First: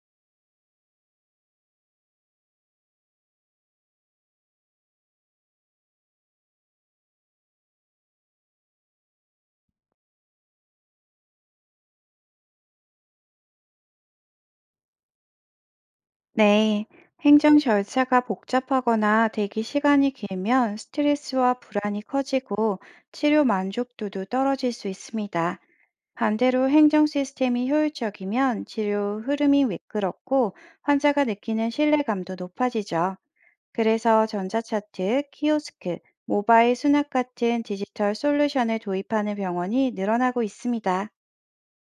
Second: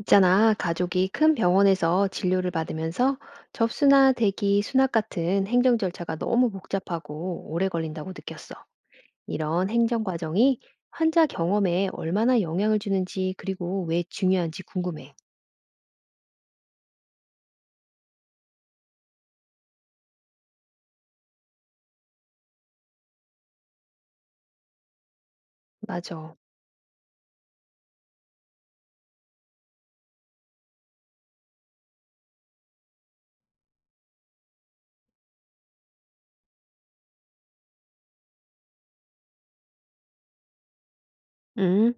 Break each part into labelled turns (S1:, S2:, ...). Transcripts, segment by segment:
S1: 있잖아, 가족이 큰 병원에서 진료를 받으면서 접수나 대기, 수납 같은 행정 절차가 너무 복잡하고 오래 걸린다고 느꼈어. 이런 행정 과정이 환자 경험에 얼마나 영향을 주는지, 그리고 왜 중요한지 궁금해.
S2: 네, 행정 절차가 복잡하거나 대기 시간이 길면 스트레스와 불안이 커지고 치료 만족도도 떨어질 수 있습니다.
S1: 맞아.
S2: 반대로 행정 시스템이 효율적이면 치료 흐름이 매끄럽고 환자가 느끼는 신뢰감도 높아지죠. 그래서 전자차트, 키오스크, 모바일 수납 같은 디지털 솔루션을 도입하는 병원이 늘어나고 있습니다.
S1: 음,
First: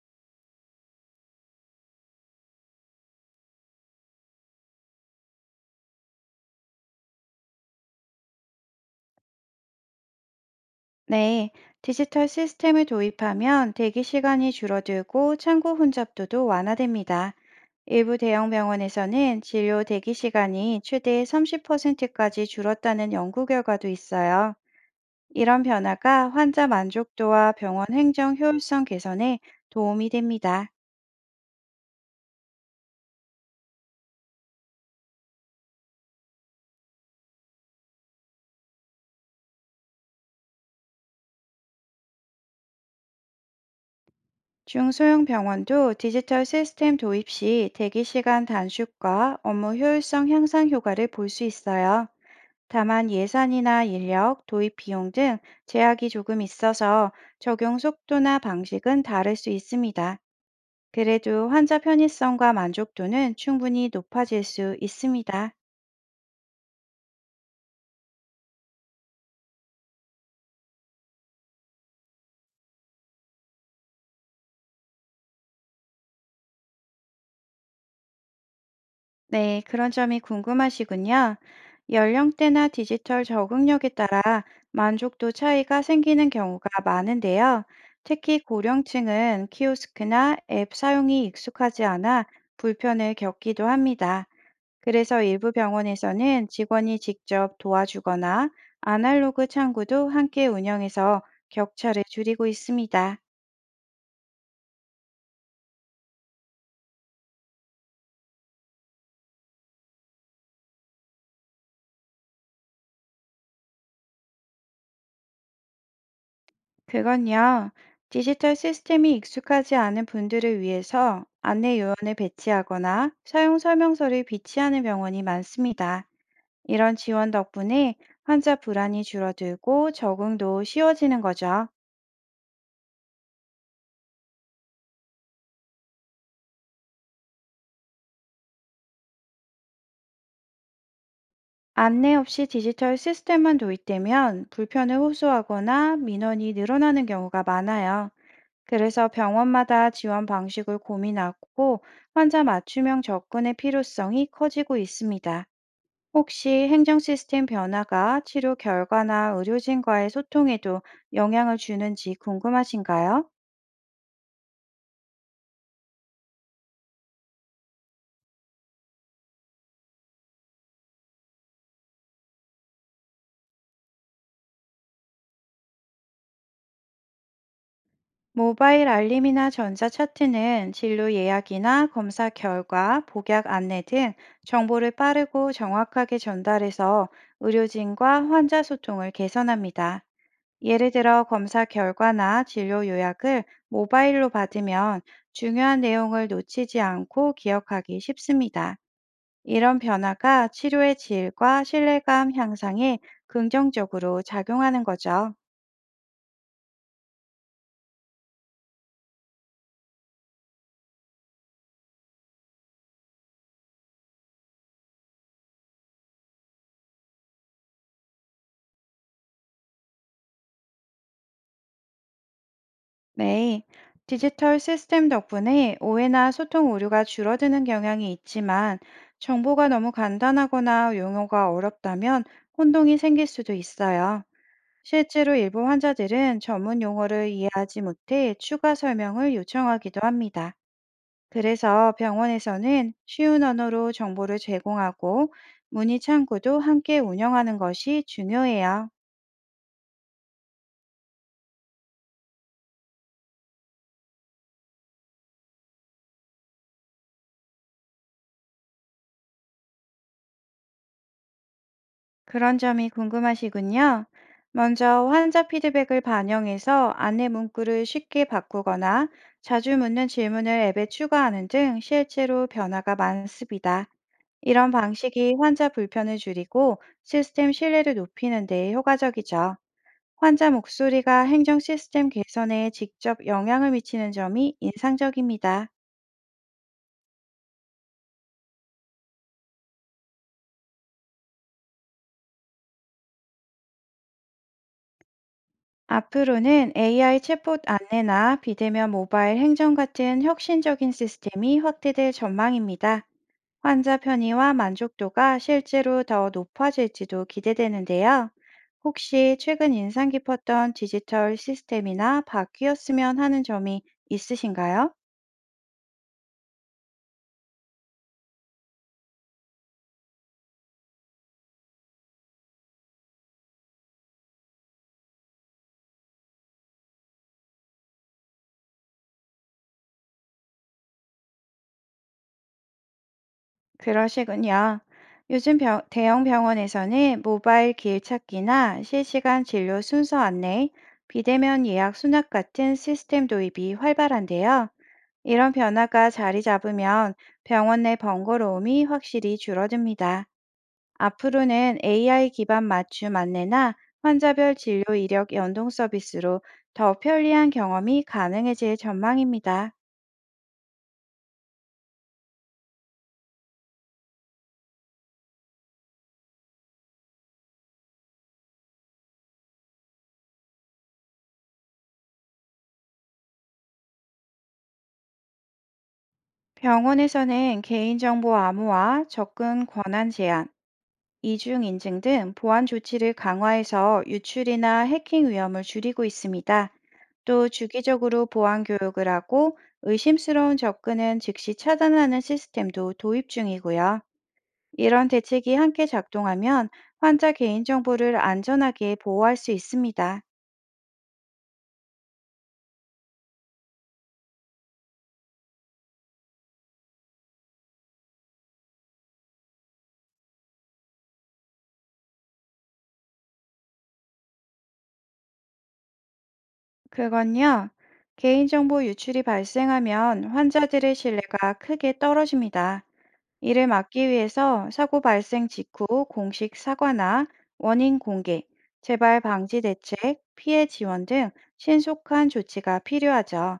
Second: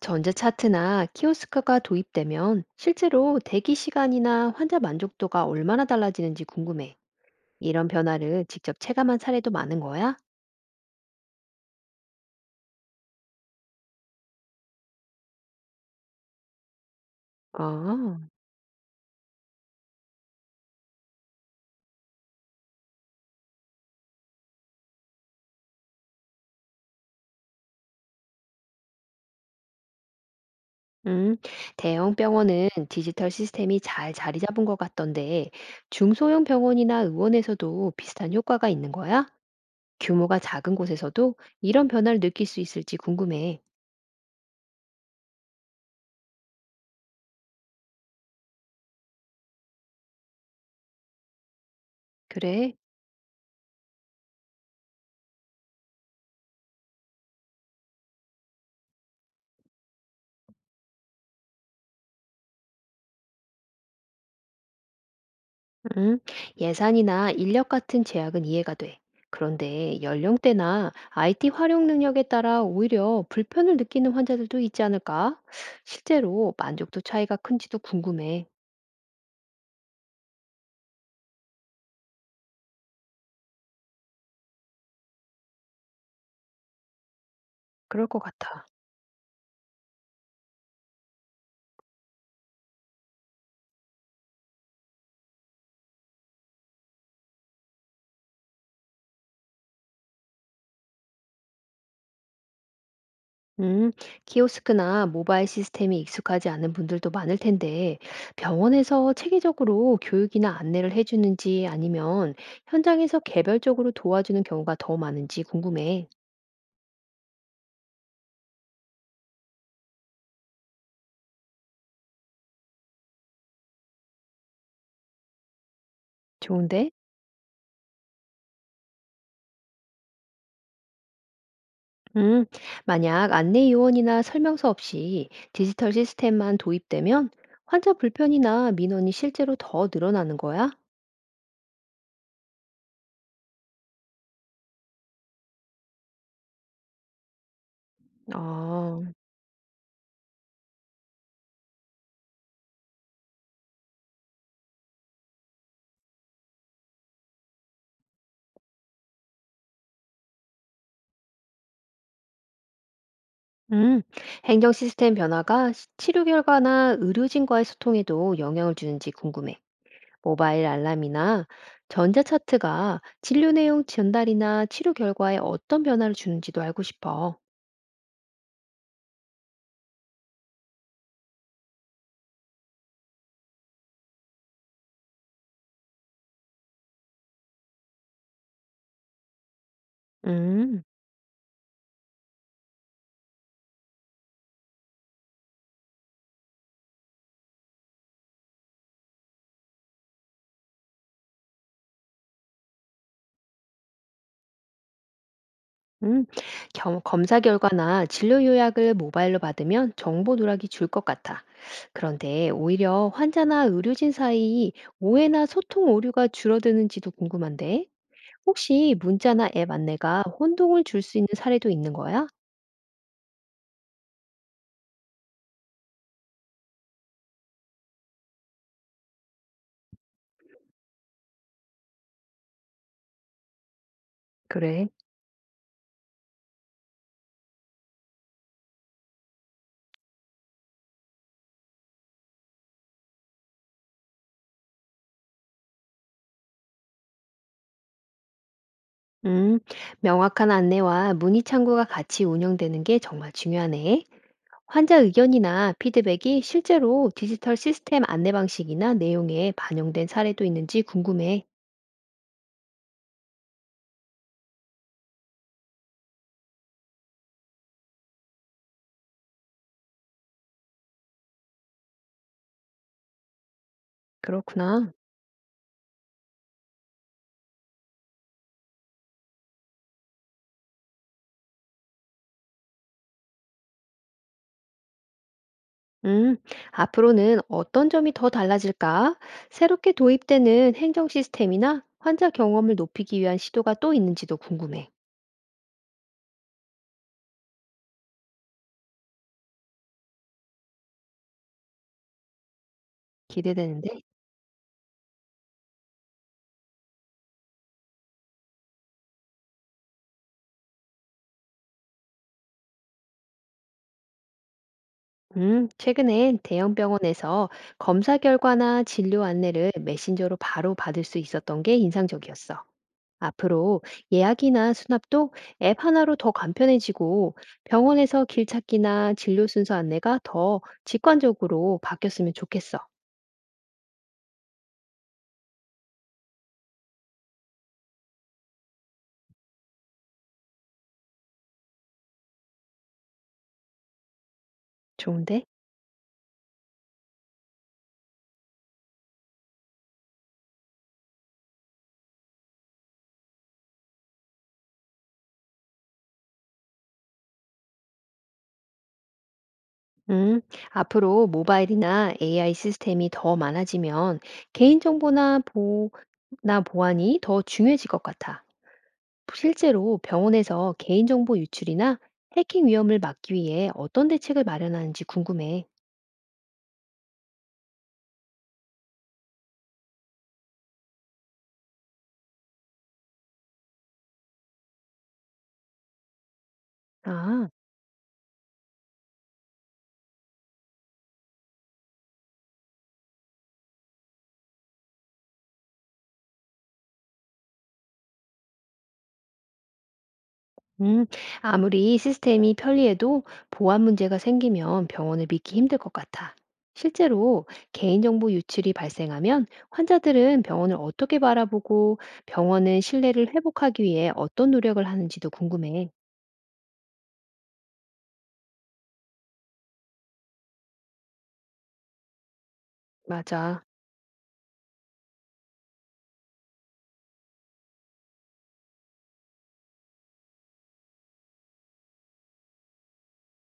S1: 전자차트나 키오스크가 도입되면 실제로 대기 시간이나 환자 만족도가 얼마나 달라지는지 궁금해. 이런 변화를 직접 체감한 사례도 많은 거야?
S2: 네, 디지털 시스템을 도입하면 대기 시간이 줄어들고 창구 혼잡도도 완화됩니다. 일부
S1: 아.
S2: 대형 병원에서는 진료 대기 시간이 최대 30%까지 줄었다는 연구 결과도 있어요. 이런 변화가 환자 만족도와 병원 행정 효율성 개선에 도움이 됩니다.
S1: 음, 대형 병원은 디지털 시스템이 잘 자리 잡은 것 같던데, 중소형 병원이나 의원에서도 비슷한 효과가 있는 거야? 규모가 작은 곳에서도 이런 변화를 느낄 수 있을지 궁금해.
S2: 중소형 병원도 디지털 시스템 도입 시 대기 시간 단축과 업무 효율성 향상 효과를 볼 수 있어요.
S1: 그래?
S2: 다만 예산이나 인력, 도입 비용 등 제약이 조금 있어서 적용 속도나 방식은 다를 수 있습니다. 그래도 환자 편의성과 만족도는 충분히 높아질 수 있습니다.
S1: 음, 예산이나 인력 같은 제약은 이해가 돼. 그런데 연령대나 IT 활용 능력에 따라 오히려 불편을 느끼는 환자들도 있지 않을까? 실제로 만족도 차이가 큰지도 궁금해.
S2: 네, 그런 점이 궁금하시군요. 연령대나 디지털 적응력에 따라 만족도 차이가 생기는 경우가 많은데요.
S1: 그럴 것
S2: 특히
S1: 같아.
S2: 고령층은 키오스크나 앱 사용이 익숙하지 않아 불편을 겪기도 합니다. 그래서 일부 병원에서는 직원이 직접 도와주거나 아날로그 창구도 함께 운영해서 격차를 줄이고 있습니다.
S1: 음, 키오스크나 모바일 시스템이 익숙하지 않은 분들도 많을 텐데, 병원에서 체계적으로 교육이나 안내를 해주는지 아니면 현장에서 개별적으로 도와주는 경우가 더 많은지 궁금해.
S2: 그건요, 디지털 시스템이 익숙하지 않은 분들을 위해서 안내 요원을 배치하거나 사용 설명서를 비치하는 병원이 많습니다.
S1: 좋은데?
S2: 이런 지원 덕분에 환자 불안이 줄어들고 적응도 쉬워지는 거죠.
S1: 음, 만약 안내 요원이나 설명서 없이 디지털 시스템만 도입되면 환자 불편이나 민원이 실제로 더 늘어나는 거야?
S2: 안내 없이 디지털 시스템만 도입되면 불편을 호소하거나 민원이 늘어나는 경우가 많아요. 그래서
S1: 아,
S2: 병원마다 지원 방식을 고민하고 환자 맞춤형 접근의 필요성이 커지고 있습니다. 혹시 행정 시스템 변화가 치료 결과나 의료진과의 소통에도 영향을 주는지 궁금하신가요?
S1: 음, 행정 시스템 변화가 치료 결과나 의료진과의 소통에도 영향을 주는지 궁금해. 모바일 알람이나 전자차트가 진료 내용 전달이나 치료 결과에 어떤 변화를 주는지도 알고 싶어.
S2: 모바일 알림이나 전자 차트는 진료 예약이나 검사 결과, 복약 안내 등 정보를 빠르고 정확하게 전달해서 의료진과 환자 소통을 개선합니다.
S1: 음,
S2: 예를 들어 검사 결과나 진료 요약을 모바일로 받으면 중요한 내용을 놓치지 않고 기억하기 쉽습니다. 이런 변화가 치료의 질과 신뢰감 향상에 긍정적으로 작용하는 거죠.
S1: 음. 검사 결과나 진료 요약을 모바일로 받으면 정보 누락이 줄 것 같아. 그런데 오히려 환자나 의료진 사이 오해나 소통 오류가 줄어드는지도 궁금한데, 혹시 문자나 앱 안내가 혼동을 줄 수 있는 사례도 있는 거야?
S2: 네. 디지털 시스템 덕분에 오해나 소통 오류가 줄어드는 경향이 있지만 정보가 너무 간단하거나 용어가 어렵다면 혼동이 생길 수도 있어요.
S1: 그래.
S2: 실제로 일부 환자들은 전문 용어를 이해하지 못해 추가 설명을 요청하기도 합니다. 그래서 병원에서는 쉬운 언어로 정보를 제공하고 문의 창구도 함께 운영하는 것이 중요해요.
S1: 음, 명확한 안내와 문의 창구가 같이 운영되는 게 정말 중요하네. 환자 의견이나 피드백이 실제로 디지털 시스템 안내 방식이나 내용에 반영된 사례도 있는지 궁금해.
S2: 그런 점이 궁금하시군요. 먼저 환자 피드백을 반영해서 안내 문구를 쉽게 바꾸거나 자주 묻는 질문을 앱에 추가하는 등 실제로 변화가 많습니다. 이런
S1: 그렇구나.
S2: 방식이 환자 불편을 줄이고 시스템 신뢰를 높이는 데 효과적이죠. 환자 목소리가 행정 시스템 개선에 직접 영향을 미치는 점이 인상적입니다.
S1: 음, 앞으로는 어떤 점이 더 달라질까? 새롭게 도입되는 행정 시스템이나 환자 경험을 높이기 위한 시도가 또 있는지도 궁금해.
S2: 앞으로는 AI 챗봇 안내나 비대면 모바일 행정 같은 혁신적인 시스템이 확대될 전망입니다. 환자
S1: 기대되는데.
S2: 편의와 만족도가 실제로 더 높아질지도 기대되는데요. 혹시 최근 인상 깊었던 디지털 시스템이나 바뀌었으면 하는 점이 있으신가요?
S1: 최근엔 대형 병원에서 검사 결과나 진료 안내를 메신저로 바로 받을 수 있었던 게 인상적이었어. 앞으로 예약이나 수납도 앱 하나로 더 간편해지고 병원에서 길 찾기나 진료 순서 안내가 더 직관적으로 바뀌었으면 좋겠어.
S2: 그러시군요. 요즘 대형 병원에서는 모바일 길 찾기나 실시간 진료 순서 안내, 비대면 예약 수납 같은 시스템 도입이 활발한데요.
S1: 좋은데?
S2: 이런 변화가 자리 잡으면 병원 내 번거로움이 확실히 줄어듭니다. 앞으로는 AI 기반 맞춤 안내나 환자별 진료 이력 연동 서비스로 더 편리한 경험이 가능해질 전망입니다.
S1: 음, 앞으로 모바일이나 AI 시스템이 더 많아지면 개인정보나 보나 보안이 더 중요해질 것 같아. 실제로 병원에서 개인정보 유출이나 해킹 위험을 막기 위해 어떤 대책을 마련하는지 궁금해.
S2: 병원에서는 개인정보 암호화, 접근 권한 제한, 이중 인증 등 보안 조치를 강화해서 유출이나 해킹 위험을 줄이고 있습니다.
S1: 아,
S2: 또 주기적으로 보안 교육을 하고 의심스러운 접근은 즉시 차단하는 시스템도 도입 중이고요. 이런 대책이 함께 작동하면 환자 개인정보를 안전하게 보호할 수 있습니다.
S1: 음, 아무리 시스템이 편리해도 보안 문제가 생기면 병원을 믿기 힘들 것 같아. 실제로 개인정보 유출이 발생하면 환자들은 병원을 어떻게 바라보고 병원은 신뢰를 회복하기 위해 어떤 노력을 하는지도 궁금해.
S2: 그건요, 개인정보 유출이 발생하면 환자들의 신뢰가 크게 떨어집니다.
S1: 맞아.
S2: 이를 막기 위해서 사고 발생 직후 공식 사과나 원인 공개, 재발 방지 대책, 피해 지원 등 신속한 조치가 필요하죠.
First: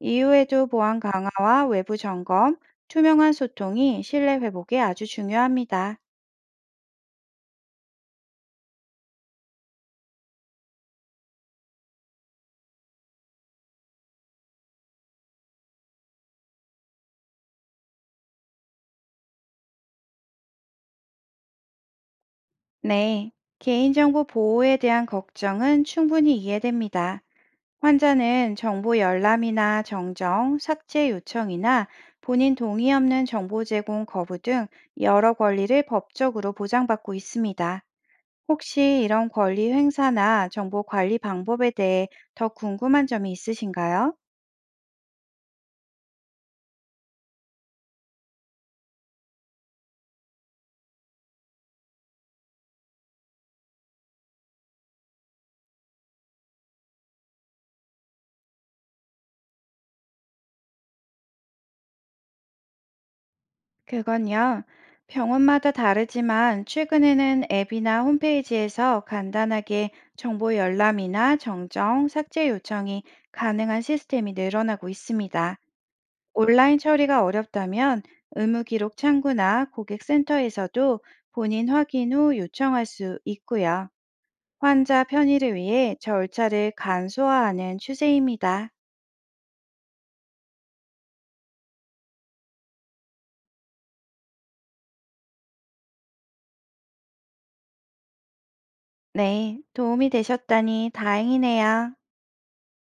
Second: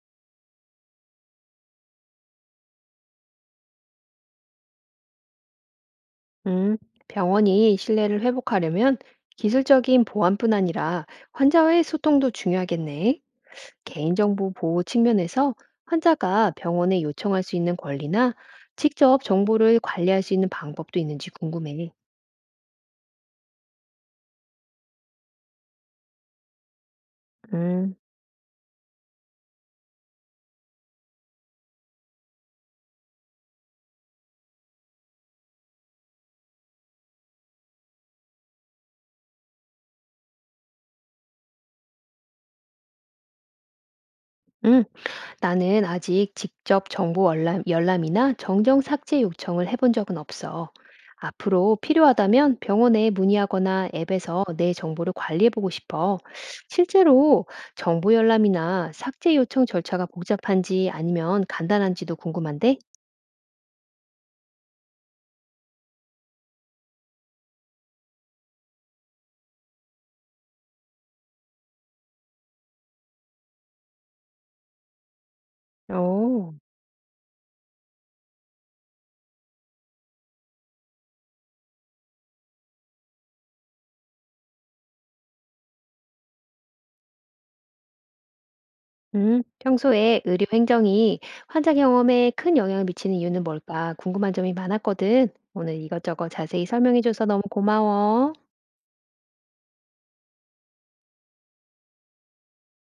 S2: 이후에도 보안 강화와 외부 점검, 투명한 소통이 신뢰 회복에 아주 중요합니다.
S1: 음, 병원이 신뢰를 회복하려면 기술적인 보안뿐 아니라 환자와의 소통도 중요하겠네. 개인정보 보호 측면에서 환자가 병원에 요청할 수 있는 권리나 직접 정보를 관리할 수 있는 방법도 있는지 궁금해.
S2: 네, 개인정보 보호에 대한 걱정은 충분히 이해됩니다.
S1: 음,
S2: 환자는 정보 열람이나 정정, 삭제 요청이나 본인 동의 없는 정보 제공 거부 등 여러 권리를 법적으로 보장받고 있습니다. 혹시 이런 권리 행사나 정보 관리 방법에 대해 더 궁금한 점이 있으신가요?
S1: 음. 나는 아직 직접 열람이나 정정 삭제 요청을 해본 적은 없어. 앞으로 필요하다면 병원에 문의하거나 앱에서 내 정보를 관리해보고 싶어. 실제로 정보 열람이나 삭제 요청 절차가 복잡한지 아니면 간단한지도 궁금한데?
S2: 그건요. 병원마다 다르지만 최근에는 앱이나 홈페이지에서 간단하게 정보 열람이나 정정, 삭제 요청이 가능한 시스템이 늘어나고 있습니다.
S1: 어,
S2: 온라인 처리가 어렵다면 의무 기록 창구나 고객센터에서도 본인 확인 후 요청할 수 있고요. 환자 편의를 위해 절차를 간소화하는 추세입니다.
S1: 평소에 의료 행정이 환자 경험에 큰 영향을 미치는 이유는 뭘까 궁금한 점이 많았거든. 오늘 이것저것 자세히 설명해줘서 너무 고마워.
S2: 네, 도움이 되셨다니 다행이네요.